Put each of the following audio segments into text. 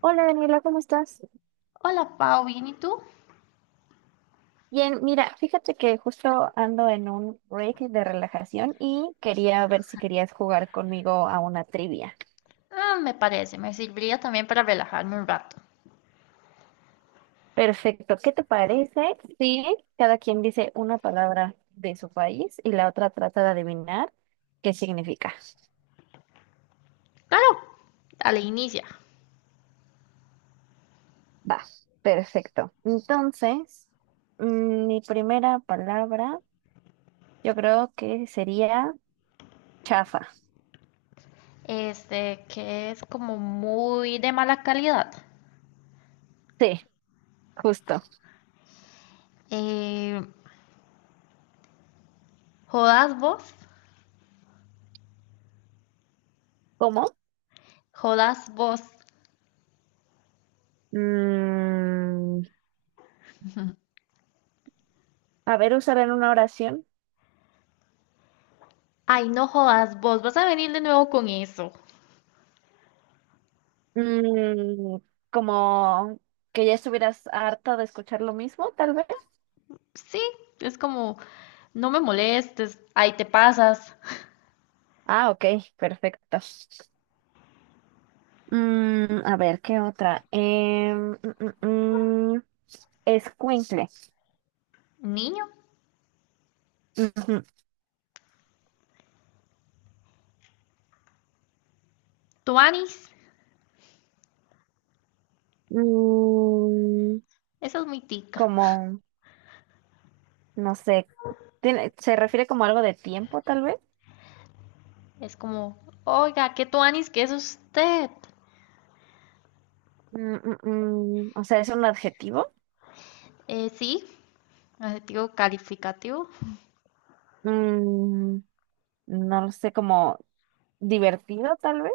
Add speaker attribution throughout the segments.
Speaker 1: Hola Daniela, ¿cómo estás?
Speaker 2: Hola, Pau, ¿bien y tú?
Speaker 1: Bien, mira, fíjate que justo ando en un break de relajación y quería ver si querías jugar conmigo a una trivia.
Speaker 2: Ah, me parece, me serviría también para relajarme un rato.
Speaker 1: Perfecto, ¿qué te parece si cada quien dice una palabra de su país y la otra trata de adivinar qué significa?
Speaker 2: Claro, dale, inicia.
Speaker 1: Va, perfecto. Entonces, mi primera palabra yo creo que sería chafa.
Speaker 2: Este, que es como muy de mala calidad.
Speaker 1: Sí, justo.
Speaker 2: Eh, jodas vos,
Speaker 1: ¿Cómo?
Speaker 2: jodas vos.
Speaker 1: Mm, A ver, usar en una oración.
Speaker 2: Ay, no jodas vos, vas a venir de nuevo con eso.
Speaker 1: Mm, como que ya estuvieras harta de escuchar lo mismo, tal vez.
Speaker 2: Sí, es como, no me molestes, ahí te pasas.
Speaker 1: Ah, ok, perfecto. A ver, ¿qué otra? Escuincle.
Speaker 2: Niño,
Speaker 1: Ujú.
Speaker 2: tuanis,
Speaker 1: Mm,
Speaker 2: esa es muy tica.
Speaker 1: como, no sé, se refiere como algo de tiempo, tal vez.
Speaker 2: Es como, oiga, ¿qué tuanis? ¿Qué es usted?
Speaker 1: Mm, mm, o sea, es un adjetivo.
Speaker 2: Sí, adjetivo calificativo.
Speaker 1: Mm, no lo sé, como divertido, tal vez.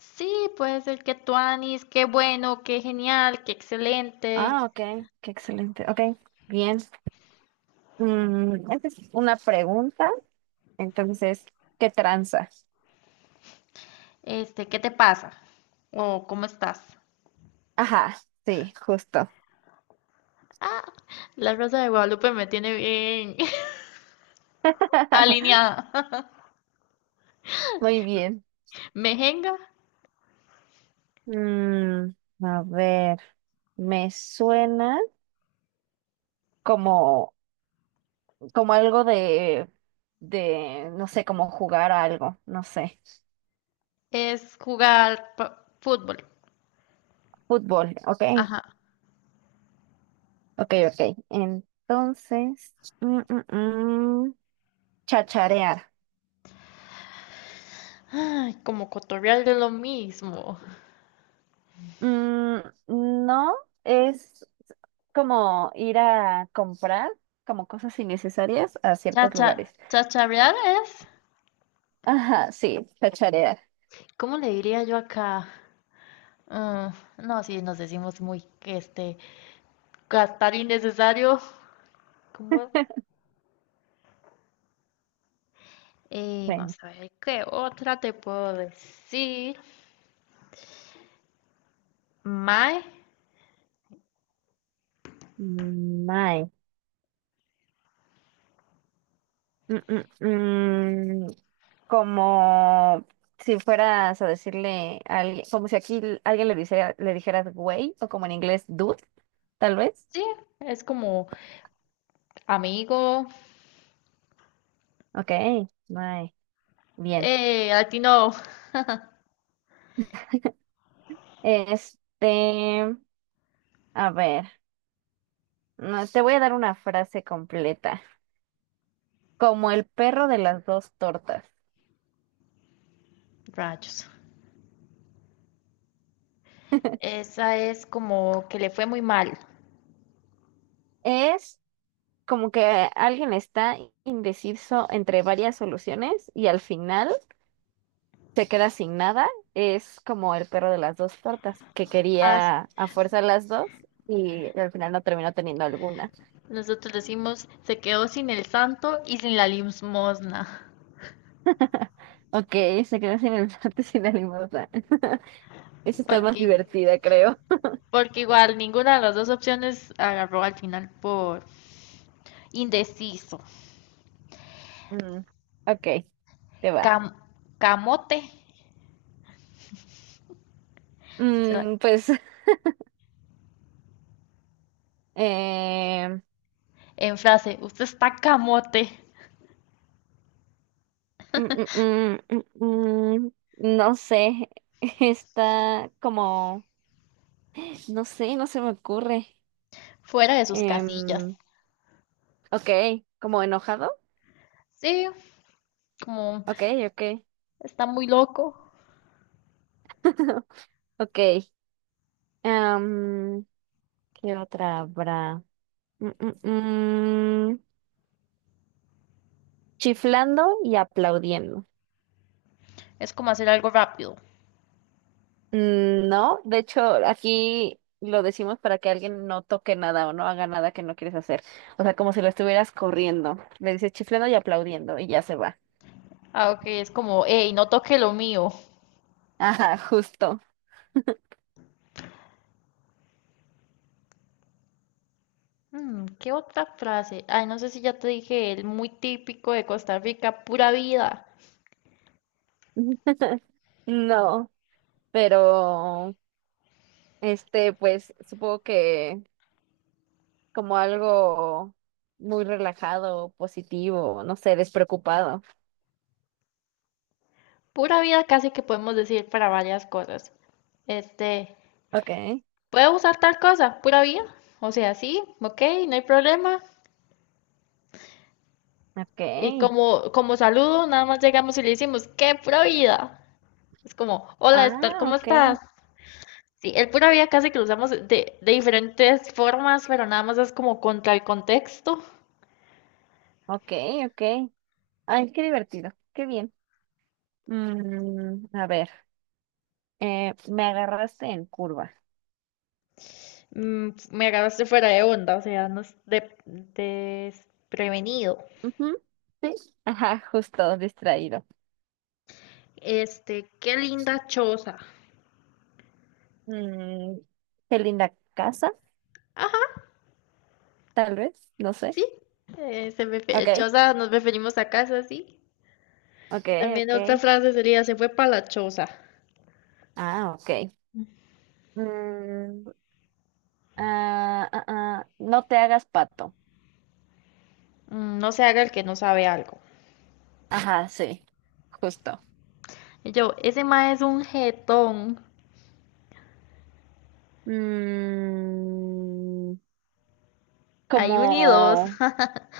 Speaker 2: Sí, puede ser que tuanis, qué bueno, qué genial, qué excelente.
Speaker 1: Ah, ok, qué excelente. Ok, bien. Esa es una pregunta. Entonces, ¿qué tranza?
Speaker 2: Este, ¿qué te pasa? O ¿cómo estás?
Speaker 1: Ajá, sí, justo.
Speaker 2: La Rosa de Guadalupe me tiene bien alineada.
Speaker 1: Muy bien.
Speaker 2: Mejenga
Speaker 1: Mm, a ver, me suena como, como algo de, no sé, como jugar a algo, no sé.
Speaker 2: es jugar fútbol.
Speaker 1: Fútbol, ok,
Speaker 2: Ajá.
Speaker 1: ok, ok. Entonces, mm, mm, mm, chacharear.
Speaker 2: Ay, como cotorrear de lo mismo.
Speaker 1: Mm, no, es como ir a comprar como cosas innecesarias a ciertos
Speaker 2: Chacha,
Speaker 1: lugares.
Speaker 2: chacharear es.
Speaker 1: Ajá, sí, chacharear.
Speaker 2: ¿Cómo le diría yo acá? Mm, no, sí, nos decimos muy, este, gastar innecesario. ¿Cómo? Y
Speaker 1: Bueno,
Speaker 2: vamos a ver, ¿qué otra te puedo decir? Mae,
Speaker 1: ay, mm, mm, mm, como si fueras a decirle a alguien, como si aquí alguien le dijera, le dijeras güey, o como en inglés dude, tal vez.
Speaker 2: sí, es como amigo,
Speaker 1: Ok, ay, bien.
Speaker 2: a ti no.
Speaker 1: Este, a ver, no, te voy a dar una frase completa, como el perro de las dos tortas.
Speaker 2: Rayos. Esa es como que le fue muy mal.
Speaker 1: Es como que alguien está indeciso entre varias soluciones y al final se queda sin nada, es como el perro de las dos tortas, que
Speaker 2: As-
Speaker 1: quería a fuerza las dos y al final no terminó teniendo alguna.
Speaker 2: Nosotros decimos, se quedó sin el santo y sin la limosna,
Speaker 1: Ok, se quedó sin el plato y sin la limosna. Eso está más
Speaker 2: porque,
Speaker 1: divertida, creo.
Speaker 2: porque igual ninguna de las dos opciones agarró al final por indeciso.
Speaker 1: Mm, ok, te va.
Speaker 2: Cam- camote, se la-
Speaker 1: Pues, eh,
Speaker 2: en frase, usted está camote.
Speaker 1: mm, mm, mm, mm, mm, no sé, está como, no sé, no se me ocurre.
Speaker 2: Fuera de sus casillas.
Speaker 1: Em, ok, como enojado.
Speaker 2: Sí, como
Speaker 1: Ok, ok.
Speaker 2: está muy loco,
Speaker 1: Ok. Em, ¿qué otra habrá? Mm, mm, mm, Chiflando y aplaudiendo.
Speaker 2: es como hacer algo rápido.
Speaker 1: No, de hecho, aquí lo decimos para que alguien no toque nada o no haga nada que no quieres hacer. O sea, como si lo estuvieras corriendo. Le dices chiflando y aplaudiendo y ya se va.
Speaker 2: Ah, ok, es como, hey, no toque lo mío.
Speaker 1: Ajá, justo.
Speaker 2: ¿Qué otra frase? Ay, no sé si ya te dije, el muy típico de Costa Rica, pura vida.
Speaker 1: No, pero este, pues supongo que como algo muy relajado, positivo, no sé, despreocupado.
Speaker 2: Pura vida casi que podemos decir para varias cosas. Este,
Speaker 1: Okay,
Speaker 2: ¿puedo usar tal cosa? Pura vida. O sea, sí, ok, no hay problema. Y
Speaker 1: okay.
Speaker 2: como, como saludo, nada más llegamos y le decimos, ¿qué pura vida? Es como, hola, Estar,
Speaker 1: Ah,
Speaker 2: ¿cómo estás?
Speaker 1: okay,
Speaker 2: Sí, el pura vida casi que lo usamos de diferentes formas, pero nada más es como contra el contexto.
Speaker 1: okay, okay. Ay, qué divertido, qué bien. A ver, me agarraste en curva.
Speaker 2: Me agarraste fuera de onda, o sea, no es desprevenido.
Speaker 1: Ujú, sí, ajá, justo, distraído.
Speaker 2: Este, qué linda choza.
Speaker 1: Mm, qué linda casa,
Speaker 2: Ajá,
Speaker 1: tal vez, no sé.
Speaker 2: sí,
Speaker 1: Okay,
Speaker 2: choza nos referimos a casa, sí.
Speaker 1: okay,
Speaker 2: También otra
Speaker 1: okay.
Speaker 2: frase sería, se fue para la choza.
Speaker 1: Ah, okay. Mm, ah, ah, ah, no te hagas pato.
Speaker 2: No se haga el que no sabe algo.
Speaker 1: Ajá, sí, justo.
Speaker 2: Y yo, ese ma es un jetón.
Speaker 1: Mm,
Speaker 2: Hay un y dos.
Speaker 1: como,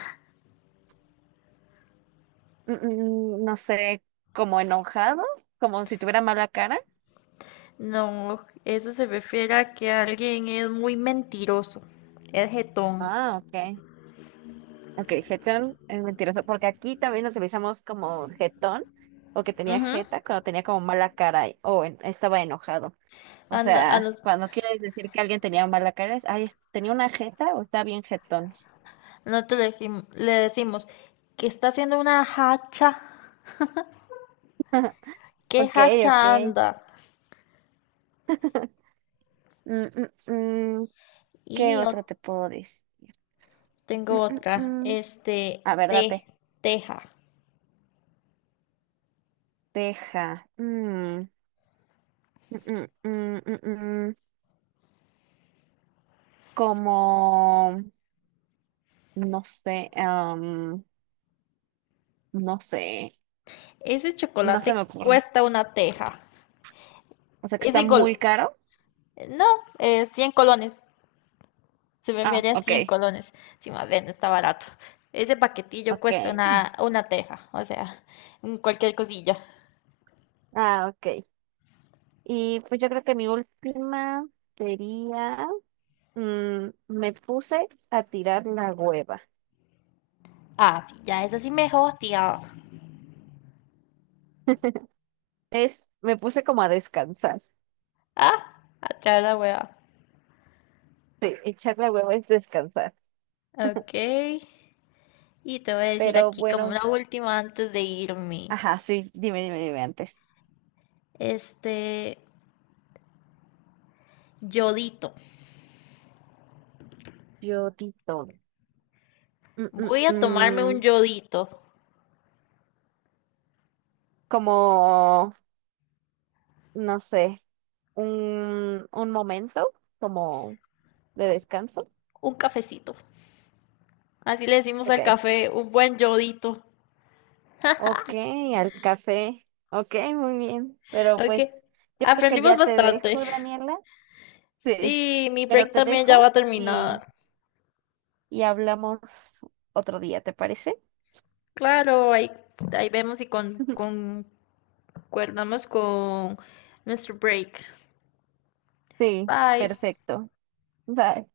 Speaker 1: no sé, como enojado como si tuviera mala cara.
Speaker 2: No, eso se refiere a que alguien es muy mentiroso, es jetón.
Speaker 1: Ah, ok. Ok, jetón es mentiroso, porque aquí también nos utilizamos como jetón, o que tenía
Speaker 2: Ujú.
Speaker 1: jeta cuando tenía como mala cara estaba enojado. O
Speaker 2: Anda- a
Speaker 1: sea,
Speaker 2: los-
Speaker 1: cuando quieres decir que alguien tenía mala cara, es, ay, tenía una jeta o está bien jetón.
Speaker 2: nosotros le, le decimos que está haciendo una hacha. ¿Qué
Speaker 1: Ok,
Speaker 2: hacha
Speaker 1: ok.
Speaker 2: anda?
Speaker 1: Mm, mm, mm, ¿qué
Speaker 2: Y yo
Speaker 1: otro te puedo decir?
Speaker 2: tengo
Speaker 1: Mm, mm,
Speaker 2: otra,
Speaker 1: mm.
Speaker 2: este,
Speaker 1: A ver,
Speaker 2: te,
Speaker 1: date.
Speaker 2: teja.
Speaker 1: Teja. Mm, mm, mm, mm, mm. Como, no sé, am, no sé,
Speaker 2: Ese
Speaker 1: no se me
Speaker 2: chocolate
Speaker 1: ocurre.
Speaker 2: cuesta una teja.
Speaker 1: O sea, que
Speaker 2: Es
Speaker 1: está muy
Speaker 2: igual,
Speaker 1: caro.
Speaker 2: no, 100 colones. Se me
Speaker 1: Ah,
Speaker 2: feria
Speaker 1: ok,
Speaker 2: 100 colones. Sí, más bien, está barato. Ese paquetillo cuesta
Speaker 1: ok. Mm.
Speaker 2: una, teja, o sea, un cualquier cosilla.
Speaker 1: Ah, ok. Y pues yo creo que mi última sería, me puse a tirar la hueva.
Speaker 2: Ah, sí, ya es así mejor, tía.
Speaker 1: Es, me puse como a descansar.
Speaker 2: Ah, atrás la hueva.
Speaker 1: Sí, echar la hueva es descansar.
Speaker 2: Ok. Y te voy a decir
Speaker 1: Pero
Speaker 2: aquí como
Speaker 1: bueno.
Speaker 2: una última antes de irme.
Speaker 1: Ajá, sí, dime, dime, dime antes.
Speaker 2: Este, yodito.
Speaker 1: Yo di todo. Mm, mm,
Speaker 2: Voy a tomarme un
Speaker 1: mm.
Speaker 2: yodito,
Speaker 1: Como, no sé, un momento como de descanso.
Speaker 2: un cafecito. Así le decimos
Speaker 1: Ok,
Speaker 2: al café, un buen yodito.
Speaker 1: ok, al café. Ok, muy bien. Pero
Speaker 2: Ok.
Speaker 1: pues yo creo que
Speaker 2: Aprendimos
Speaker 1: ya te
Speaker 2: bastante.
Speaker 1: dejo, Daniela. Sí.
Speaker 2: Sí, mi
Speaker 1: Pero
Speaker 2: break
Speaker 1: te
Speaker 2: también
Speaker 1: dejo
Speaker 2: ya va a
Speaker 1: y,
Speaker 2: terminar.
Speaker 1: y hablamos otro día, ¿te parece?
Speaker 2: Claro, ahí, ahí vemos y con, concordamos con nuestro break.
Speaker 1: Sí,
Speaker 2: Bye.
Speaker 1: perfecto. Bye.